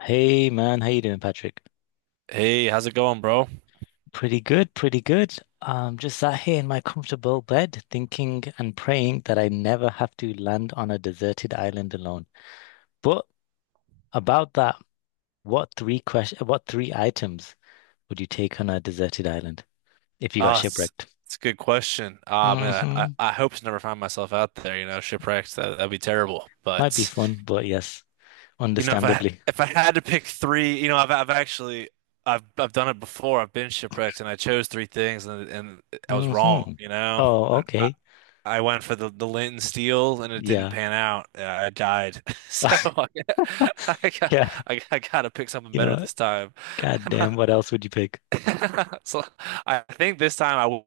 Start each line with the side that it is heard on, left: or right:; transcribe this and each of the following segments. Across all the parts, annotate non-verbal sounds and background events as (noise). left: Hey man, how you doing, Patrick?
right: Hey, how's it going, bro?
left: Pretty good, pretty good. Just sat here in my comfortable bed, thinking and praying that I never have to land on a deserted island alone. But about that, what three items would you take on a deserted island if you got
right: Uh, it's,
left: shipwrecked?
right: it's a good question. Ah, man, I,
left: Hmm.
right: I, I hope to never find myself out there, shipwrecks. That'd be terrible.
left: Might be
right: But,
left: fun, but yes,
right: you know, if I
left: understandably.
right: if I had to pick three, I've actually I've done it before. I've been shipwrecked and I chose three things and I was wrong,
left: Hmm.
right: you know.
left: Oh,
right: I, I
left: okay.
right: I went for the lint and steel and it didn't
left: Yeah.
right: pan out. I died. (laughs) So
left: (laughs)
right: I got
left: Yeah.
right: I gotta pick something
left: You know
right: better
left: what?
right: this time.
left: God
right: (laughs)
left: damn, what
right: (laughs)
left: else would you pick?
right: So I think this time I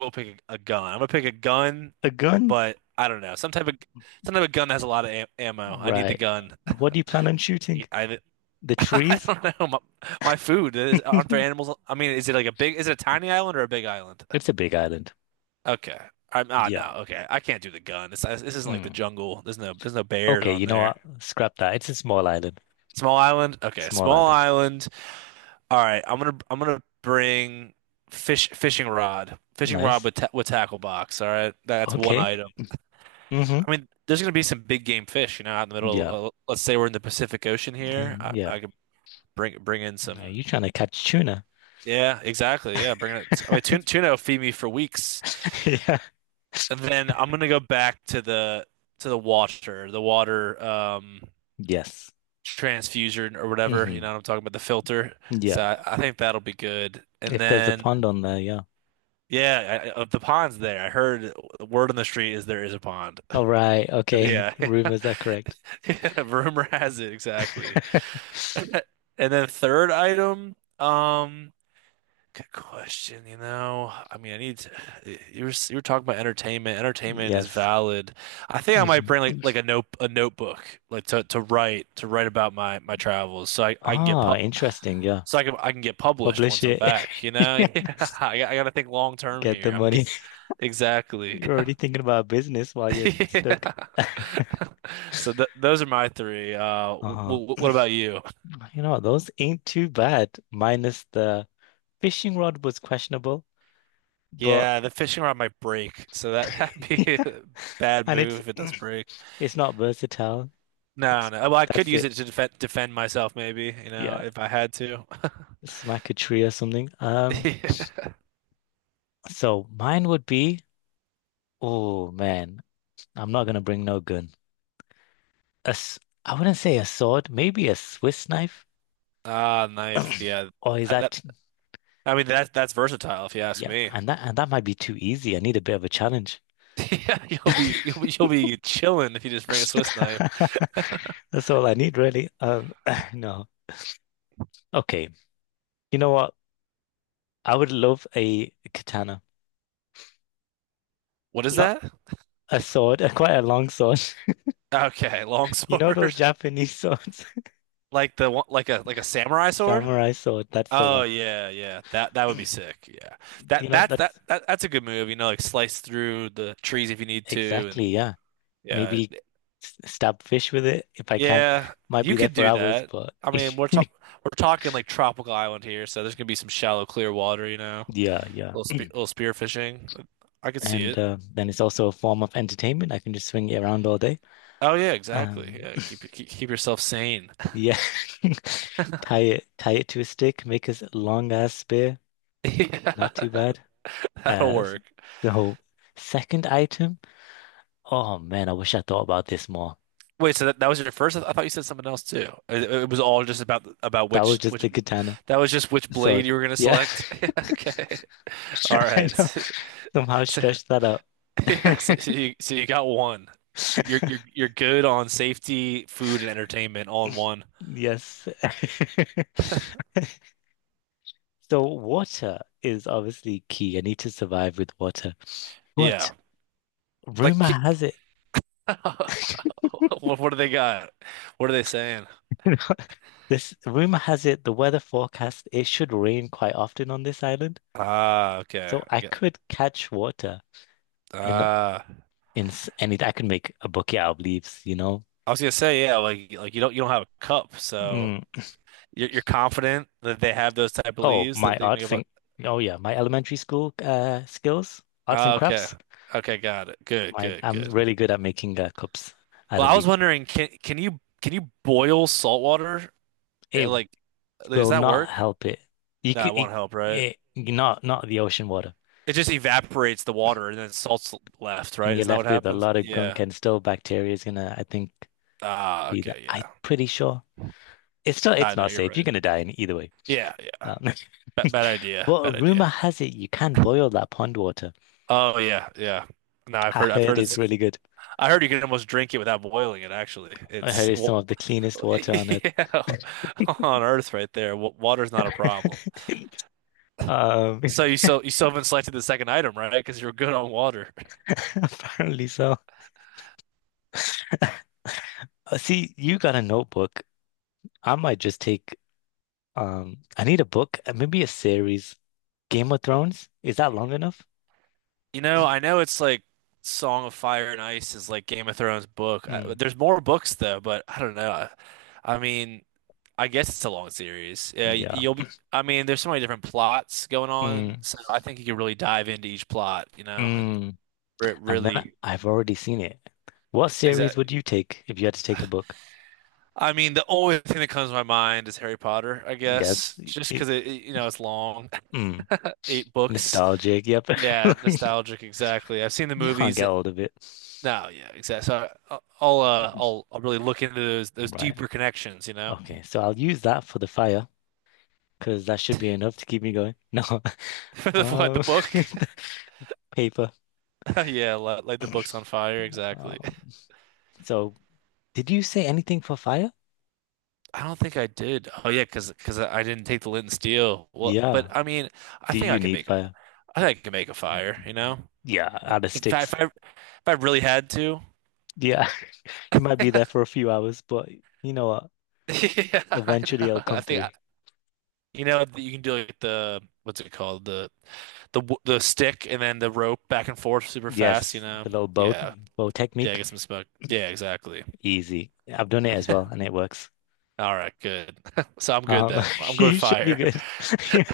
right: will pick a gun. I'm gonna pick a gun,
left: A gun?
right: but I don't know. Some type of gun that has a lot of am ammo. I need the
left: Right.
right: gun.
left: What do you plan on shooting?
right: I,
left: The
right: (laughs) I
left: trees?
right: don't know. My food is, aren't there
left: (laughs)
right: animals? I mean, is it like a big? Is it a tiny island or a big island?
left: It's a big island.
right: Okay. I'm ah
left: Yeah.
right: No. Okay, I can't do the gun. This isn't like the
left: Mm.
right: jungle. There's no bears
left: Okay,
right: on
left: you know
right: there.
left: what? Scrap that. It's a small island.
right: Small island. Okay,
left: Small
right: small
left: island.
right: island. All right. I'm gonna bring fishing rod. Fishing rod
left: Nice.
right: with ta with tackle box. All right. That's one
left: Okay.
right: item.
left: Hmm.
right: I mean, there's going to be some big game fish, out in the
left: Yeah.
right: middle. Let's say we're in the Pacific Ocean here.
left: Damn,
right: I,
left: yeah.
right: I could bring in
left: Are
right: some.
left: you trying to catch tuna?
right: Yeah, exactly. Yeah, bring it. I mean, tuna,
left: (laughs)
right: tuna will feed me for weeks,
left: Yeah.
right: and then I'm going to go back to the water, the water,
left: Yes.
right: transfusion or whatever. You
left: Hmm.
right: know, what I'm talking about the filter. So
left: Yeah.
right: I think that'll be good. And
left: If there's a
right: then,
left: pond on there, yeah.
right: yeah, of the ponds there, I heard the word on the street is there is a pond. (laughs)
left: All right. Okay.
right: Yeah,
left: (laughs)
right: (laughs)
left: Rumors are correct.
right: yeah. Rumor has it exactly.
left: (laughs)
right: Uh, And then third item, good question, you know. I mean, I need to, you were talking about entertainment. Entertainment is
left: Yes.
right: valid. I think I might
left: Mhm.
right: bring like a notebook like to write about my travels
left: Ah, interesting. Yeah.
right: so I can get published
left: Publish
right: once I'm
left: it.
right: back, you
left: (laughs)
right: know? (laughs)
left: Yeah.
right: Yeah. I got to think long term
left: Get the
right: here. I'm get
left: money.
right: exactly.
left: You're already thinking about business while
right: (laughs)
left: you're stuck.
right: Yeah.
left: (laughs)
right: (laughs) So th those are my three. W
left: Uh-huh.
right: w What about you?
left: You know, those ain't too bad, minus the fishing rod was questionable, but
right: Yeah, the fishing rod might break, so that (laughs) that'd
left: (laughs)
right: be
left: yeah.
right: a bad
left: And it's
right: move if it does break.
left: (clears throat) it's not versatile.
right: No,
left: It's
right: no. Well, I could
left: That's
right: use it
left: it.
right: to defend myself, maybe, you know,
left: Yeah.
right: if I had to.
left: Smack a tree or something. Um,
right: (laughs)
left: so mine would be, oh man, I'm not gonna bring no gun. A s I wouldn't say a sword, maybe a Swiss knife.
right: Ah, knife. Yeah,
left: (clears throat) Or is
right: that, that-
left: that,
right: I mean that's versatile if you ask
left: yeah,
right: me.
left: and that might be too easy. I need a bit of a challenge.
right: (laughs) Yeah, you'll be chilling if you just bring a Swiss knife.
left: (laughs) That's all I need, really. (laughs) (clears throat) No. Okay. You know what? I would love a katana.
right: What is
left: Not
right: that?
left: a sword, (laughs) a quite a long sword. (laughs)
right: Okay, long
left: You know those
right: sword,
left: Japanese swords?
right: (laughs) like the one, like a samurai
left: (laughs)
right: sword.
left: Samurai sword, that's the
right: Oh
left: one.
right: yeah, yeah. That would be
left: (clears throat)
right: sick. Yeah.
left: You
right: That
left: know,
right: that's that,
left: that's
right: that that's a good move, like slice through the trees if you need to and
left: exactly, yeah.
right: yeah.
left: Maybe stab fish with it if I can.
right: Yeah,
left: Might
right: you
left: be there
right: could
left: for
right: do
left: hours,
right: that.
left: but
right: I mean,
left: (laughs)
right: we're talking like tropical island here, so there's gonna be some shallow clear water, you know.
left: yeah, yeah.
right: Little spear fishing. I could see
left: And
right: it.
left: then it's also a form of entertainment. I can just swing it around all day.
right: Oh yeah, exactly.
left: Um,
right: Yeah, keep yourself sane. (laughs)
left: Yeah. (laughs) Tie it to a stick, make a long ass spear.
right: Yeah,
left: Not too bad.
right: (laughs) that'll
left: Uh,
right: work.
left: so second item. Oh man, I wish I thought about this more.
right: Wait, so that was your first? I thought you said something else too. It was all just about
left: That was
right: which
left: just
right: which
left: a katana.
right: That was just which
left: So
right: blade you were going to
left: yeah,
right: select. (laughs) Okay. All
left: (laughs) I
right: right.
left: know. Somehow
right: (laughs) So,
left: stretched that out.
right: yeah, so you got one. You're you're
left: (laughs)
right: you're good on safety, food, and entertainment all in one.
left: Yes. (laughs) So water is obviously key. I need to survive with water. But
right: Yeah. Like
left: rumor
right: ki-
left: has it.
right: (laughs) what do they got? What are they saying?
left: (laughs) This rumor has it the weather forecast it should rain quite often on this island,
right: Ah, okay.
left: so
right: I
left: I
right: get
left: could catch water in
right: ah
left: in and I could make a bouquet out of leaves.
right: I was gonna say, yeah, like you don't have a cup, so
left: Mm.
right: you're confident that they have those type of
left: Oh,
right: leaves
left: my
right: that they make
left: arts
right: up.
left: and Oh yeah, my elementary school skills, arts
right: Ah,
left: and
right: okay.
left: crafts.
right: Okay, got it. Good,
left: My
right: good,
left: I'm
right: good.
left: really good at making cups out
right: Well,
left: of
right: I was
left: leaves.
right: wondering, can you boil salt water? Eh,
left: It
right: like, does
left: will
right: that
left: not
right: work?
left: help it. You could
right: That won't
left: it,
right: help, right?
left: not the ocean water,
right: It just evaporates the water and then salt's left,
left: and
right: right?
left: you're
right: Isn't that what
left: left with a
right: happens?
left: lot of gunk
right: Yeah.
left: and still bacteria is gonna I think
right: Ah,
left: be there.
right: okay,
left: I'm
right: yeah.
left: pretty sure.
right: Nah,
left: It's
right: no,
left: not
right: you're
left: safe. You're
right: right.
left: gonna die in either way.
right: Yeah, yeah.
left: Um,
right: Ba bad
left: (laughs)
right: idea.
left: but
right: Bad
left: rumor
right: idea.
left: has it you can boil that pond water.
right: Oh yeah, yeah. No, I've
left: I
right: heard. I've
left: heard
right: heard
left: it's
right: it's.
left: really good.
right: I heard you can almost drink it without boiling it. Actually,
left: I heard
right: it's.
left: it's some
right: Well,
left: of the cleanest
right: (laughs)
left: water on earth.
right: yeah, on Earth right there. Water's not a problem.
left: (laughs) Um,
right: So you still haven't selected the second item, right? Because you're good on water.
left: (laughs) apparently so. See, you got a notebook. I might just take, I need a book, maybe a series. Game of Thrones? Is that long enough?
right: You know, I know it's like Song of Fire and Ice is like Game of Thrones book. I,
left: Mm,
right: there's more books though, but I don't know. I mean, I guess it's a long series. Yeah,
left: yeah.
right: you'll be. I mean, there's so many different plots going on,
left: Mm,
right: so I think you could really dive into each plot, and
left: mm.
right: re
left: And then
right: really
left: I've already seen it. What
right: is
left: series
right: that.
left: would you take if you had to take a book?
right: I mean, the only thing that comes to my mind is Harry Potter, I
left: Yes.
right: guess, just
left: It,
right: because it's long,
left: hmm.
right: (laughs) eight books.
left: Nostalgic, yep.
right: Yeah,
left: (laughs)
right: nostalgic, exactly. I've seen the
left: You can't
right: movies.
left: get hold of it.
right: No, yeah, exactly. So I'll really look into those deeper
left: Right.
right: connections, you know,
left: Okay, so I'll use that for the fire because that should be enough to keep me going. No. (laughs)
right: (laughs) for the what the
left: Um,
right: book. (laughs)
left: (laughs) paper.
right: Yeah, light the books on fire. Exactly.
left: Um, so did you say anything for fire?
right: I don't think I did. Oh yeah, because I didn't take the lint and steel. Well, but
left: Yeah.
right: I mean, I
left: Do
right: think I
left: you
right: can
left: need
right: make
left: fire?
right: I think I can make a fire. You know,
left: Yeah, out of
right: if I
left: sticks.
right: if I, if I really had to.
left: Yeah. (laughs) You might be there for a few hours, but you know what?
right: (laughs) Yeah, I
left: Eventually it'll
right: know.
left: come through.
right: You know you can do like the what's it called the stick and then the rope back and forth super fast. You
left: Yes,
right: know.
left: the little bow
right: Yeah.
left: bow
right: Yeah,
left: technique.
right: get some smoke. Yeah, exactly.
left: Easy. I've done it as well and it works.
right: All right, good. (laughs) So I'm good
left: Um,
right: then.
left: (laughs)
right: I'm going
left: you should be
right: fire. (laughs)
left: good. (laughs) Yeah.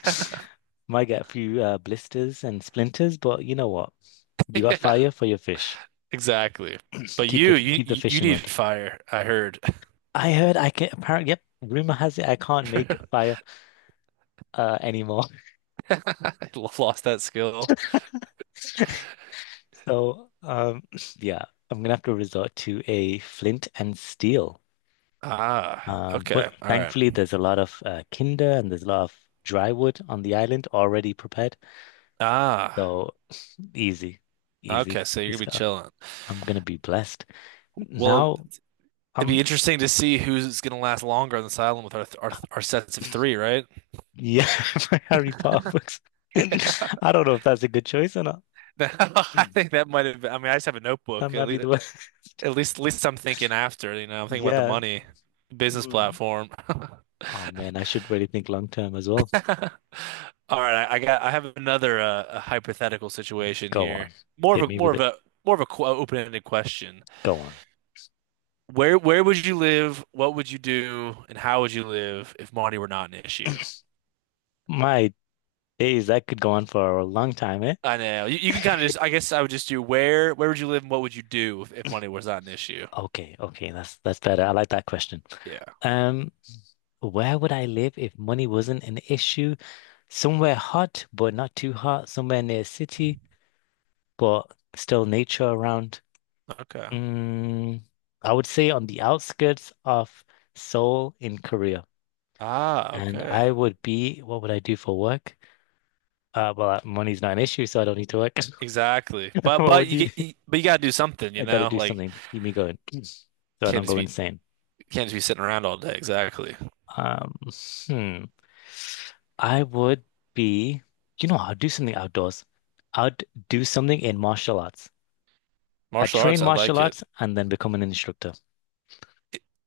left: Might get a few blisters and splinters, but you know what? You got
right: Yeah,
left: fire for your fish.
right: exactly. But
left: Keep the
right: you, you,
left: keep the
right: you you
left: fishing
right: need
left: rod.
right: fire. I heard.
left: I heard I can apparently, yep, rumor has it I can't
right: (laughs)
left: make
right: I
left: fire anymore. (laughs)
right: lost that skill.
left: So (sniffs) yeah, I'm gonna have to resort to a flint and steel.
right: Ah,
left: But
right: okay. All right.
left: thankfully there's a lot of tinder and there's a lot of dry wood on the island already prepared.
right: Ah,
left: So easy,
right: okay.
left: easy.
right: So you're gonna
left: Just
right: be
left: go.
right: chilling.
left: I'm gonna be blessed.
right: Well,
left: Now
right: it'd
left: I'm
right: be interesting to see who's gonna last longer on this island with our sets of three, right? (laughs)
left: yeah, (laughs) my Harry Potter books.
right: Yeah.
left: (laughs) I don't know if that's a good choice or not. (clears throat)
right: (laughs) I
left: Mm.
right: think that might have. I mean, I just have a
left: That
right: notebook. At
left: might be
right: least,
left: the way.
right: At least, at least I'm thinking after, I'm thinking about the
left: (laughs) Yeah.
right: money, business
left: Mm.
right: platform. (laughs)
left: Oh man,
right: (laughs)
left: I should really think long term as well.
right: All right, I have another a hypothetical situation
left: Go
right: here.
left: on.
right: More of
left: Hit
right: a,
left: me
right: more
left: with
right: of
left: it.
right: a, more of a qu open-ended question.
left: Go on.
right: Where would you live? What would you do? And how would you live if money were not an issue?
left: My days, that could go on for a long time, eh?
right: I know you can kind of just, I guess I would just do where would you live and what would you do if money was not an issue?
left: Okay, okay, that's better. I like that question.
right: Yeah.
left: Um, where would I live if money wasn't an issue? Somewhere hot, but not too hot, somewhere near a city, but still nature around.
right: Okay.
left: Mm, I would say on the outskirts of Seoul in Korea.
right: Ah,
left: And
right: okay.
left: I would be, what would I do for work? Well, money's not an issue, so I don't need to work.
right: Exactly.
left: (laughs)
right: But
left: What
right: but
left: would you do?
right: but you gotta do something, you
left: I gotta
right: know?
left: do
right: Like
left: something to keep me going (clears throat) so I
right: Can't
left: don't
right: just
left: go
right: be
left: insane.
right: can't just be sitting around all day. Exactly.
left: Um, hmm. I would be, I'd do something outdoors. I'd do something in martial arts. I
right: Martial
left: train
right: arts, I like
left: martial
right: it.
left: arts and then become an instructor.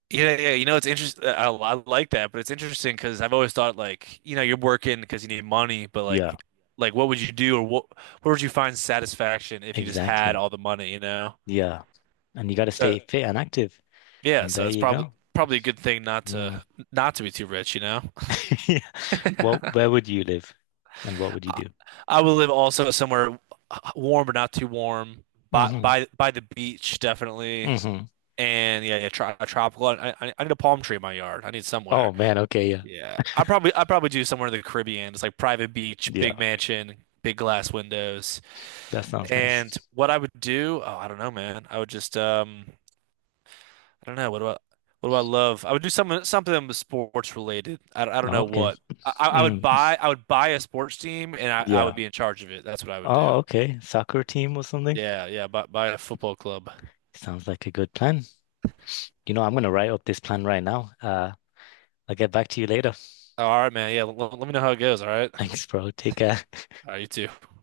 right: Yeah, yeah. You know, it's interesting. I like that, but it's interesting because I've always thought like, you're working because you need money, but
left: Yeah,
right: like what would you do or what where would you find satisfaction if you just had
left: exactly.
right: all the money, you know?
left: Yeah, and you got to
right: So
left: stay fit and active.
right: yeah,
left: And
right: so
left: there
right: it's
left: you
right: probably
left: go.
right: probably a good thing not
left: Yeah.
right: to
left: (laughs)
right: not to be too rich, you know?
left: Yeah. Well, where would you live and what would you
right: I,
left: do?
right: I would live also somewhere warm but not too warm, by
left: Hmm.
right: by by the beach, definitely.
left: Hmm.
right: And yeah, yeah, a tropical. I need a palm tree in my yard. I need somewhere.
left: Oh man, okay, yeah.
right: Yeah. I probably do somewhere in the Caribbean. It's like private beach,
left: Yeah,
right: big mansion, big glass windows.
left: that sounds
right: And
left: nice.
right: what I would do, oh, I don't know, man. I would just I don't know. What do I love? I would do something that was sports related. I don't
left: Oh,
right: know
left: okay.
right: what. I, I I would
left: Mm,
right: buy I would buy a sports team and I would
left: yeah.
right: be in charge of it. That's what I would do.
left: Oh, okay. Soccer team or something?
right: Yeah, yeah, buy a football club.
left: Sounds like a good plan. You know, I'm gonna write up this plan right now. I'll get back to you later.
right: All right, man. Yeah, let me know how it goes. All right.
left: (laughs) Thanks, bro. Take care.
right: All right, you too.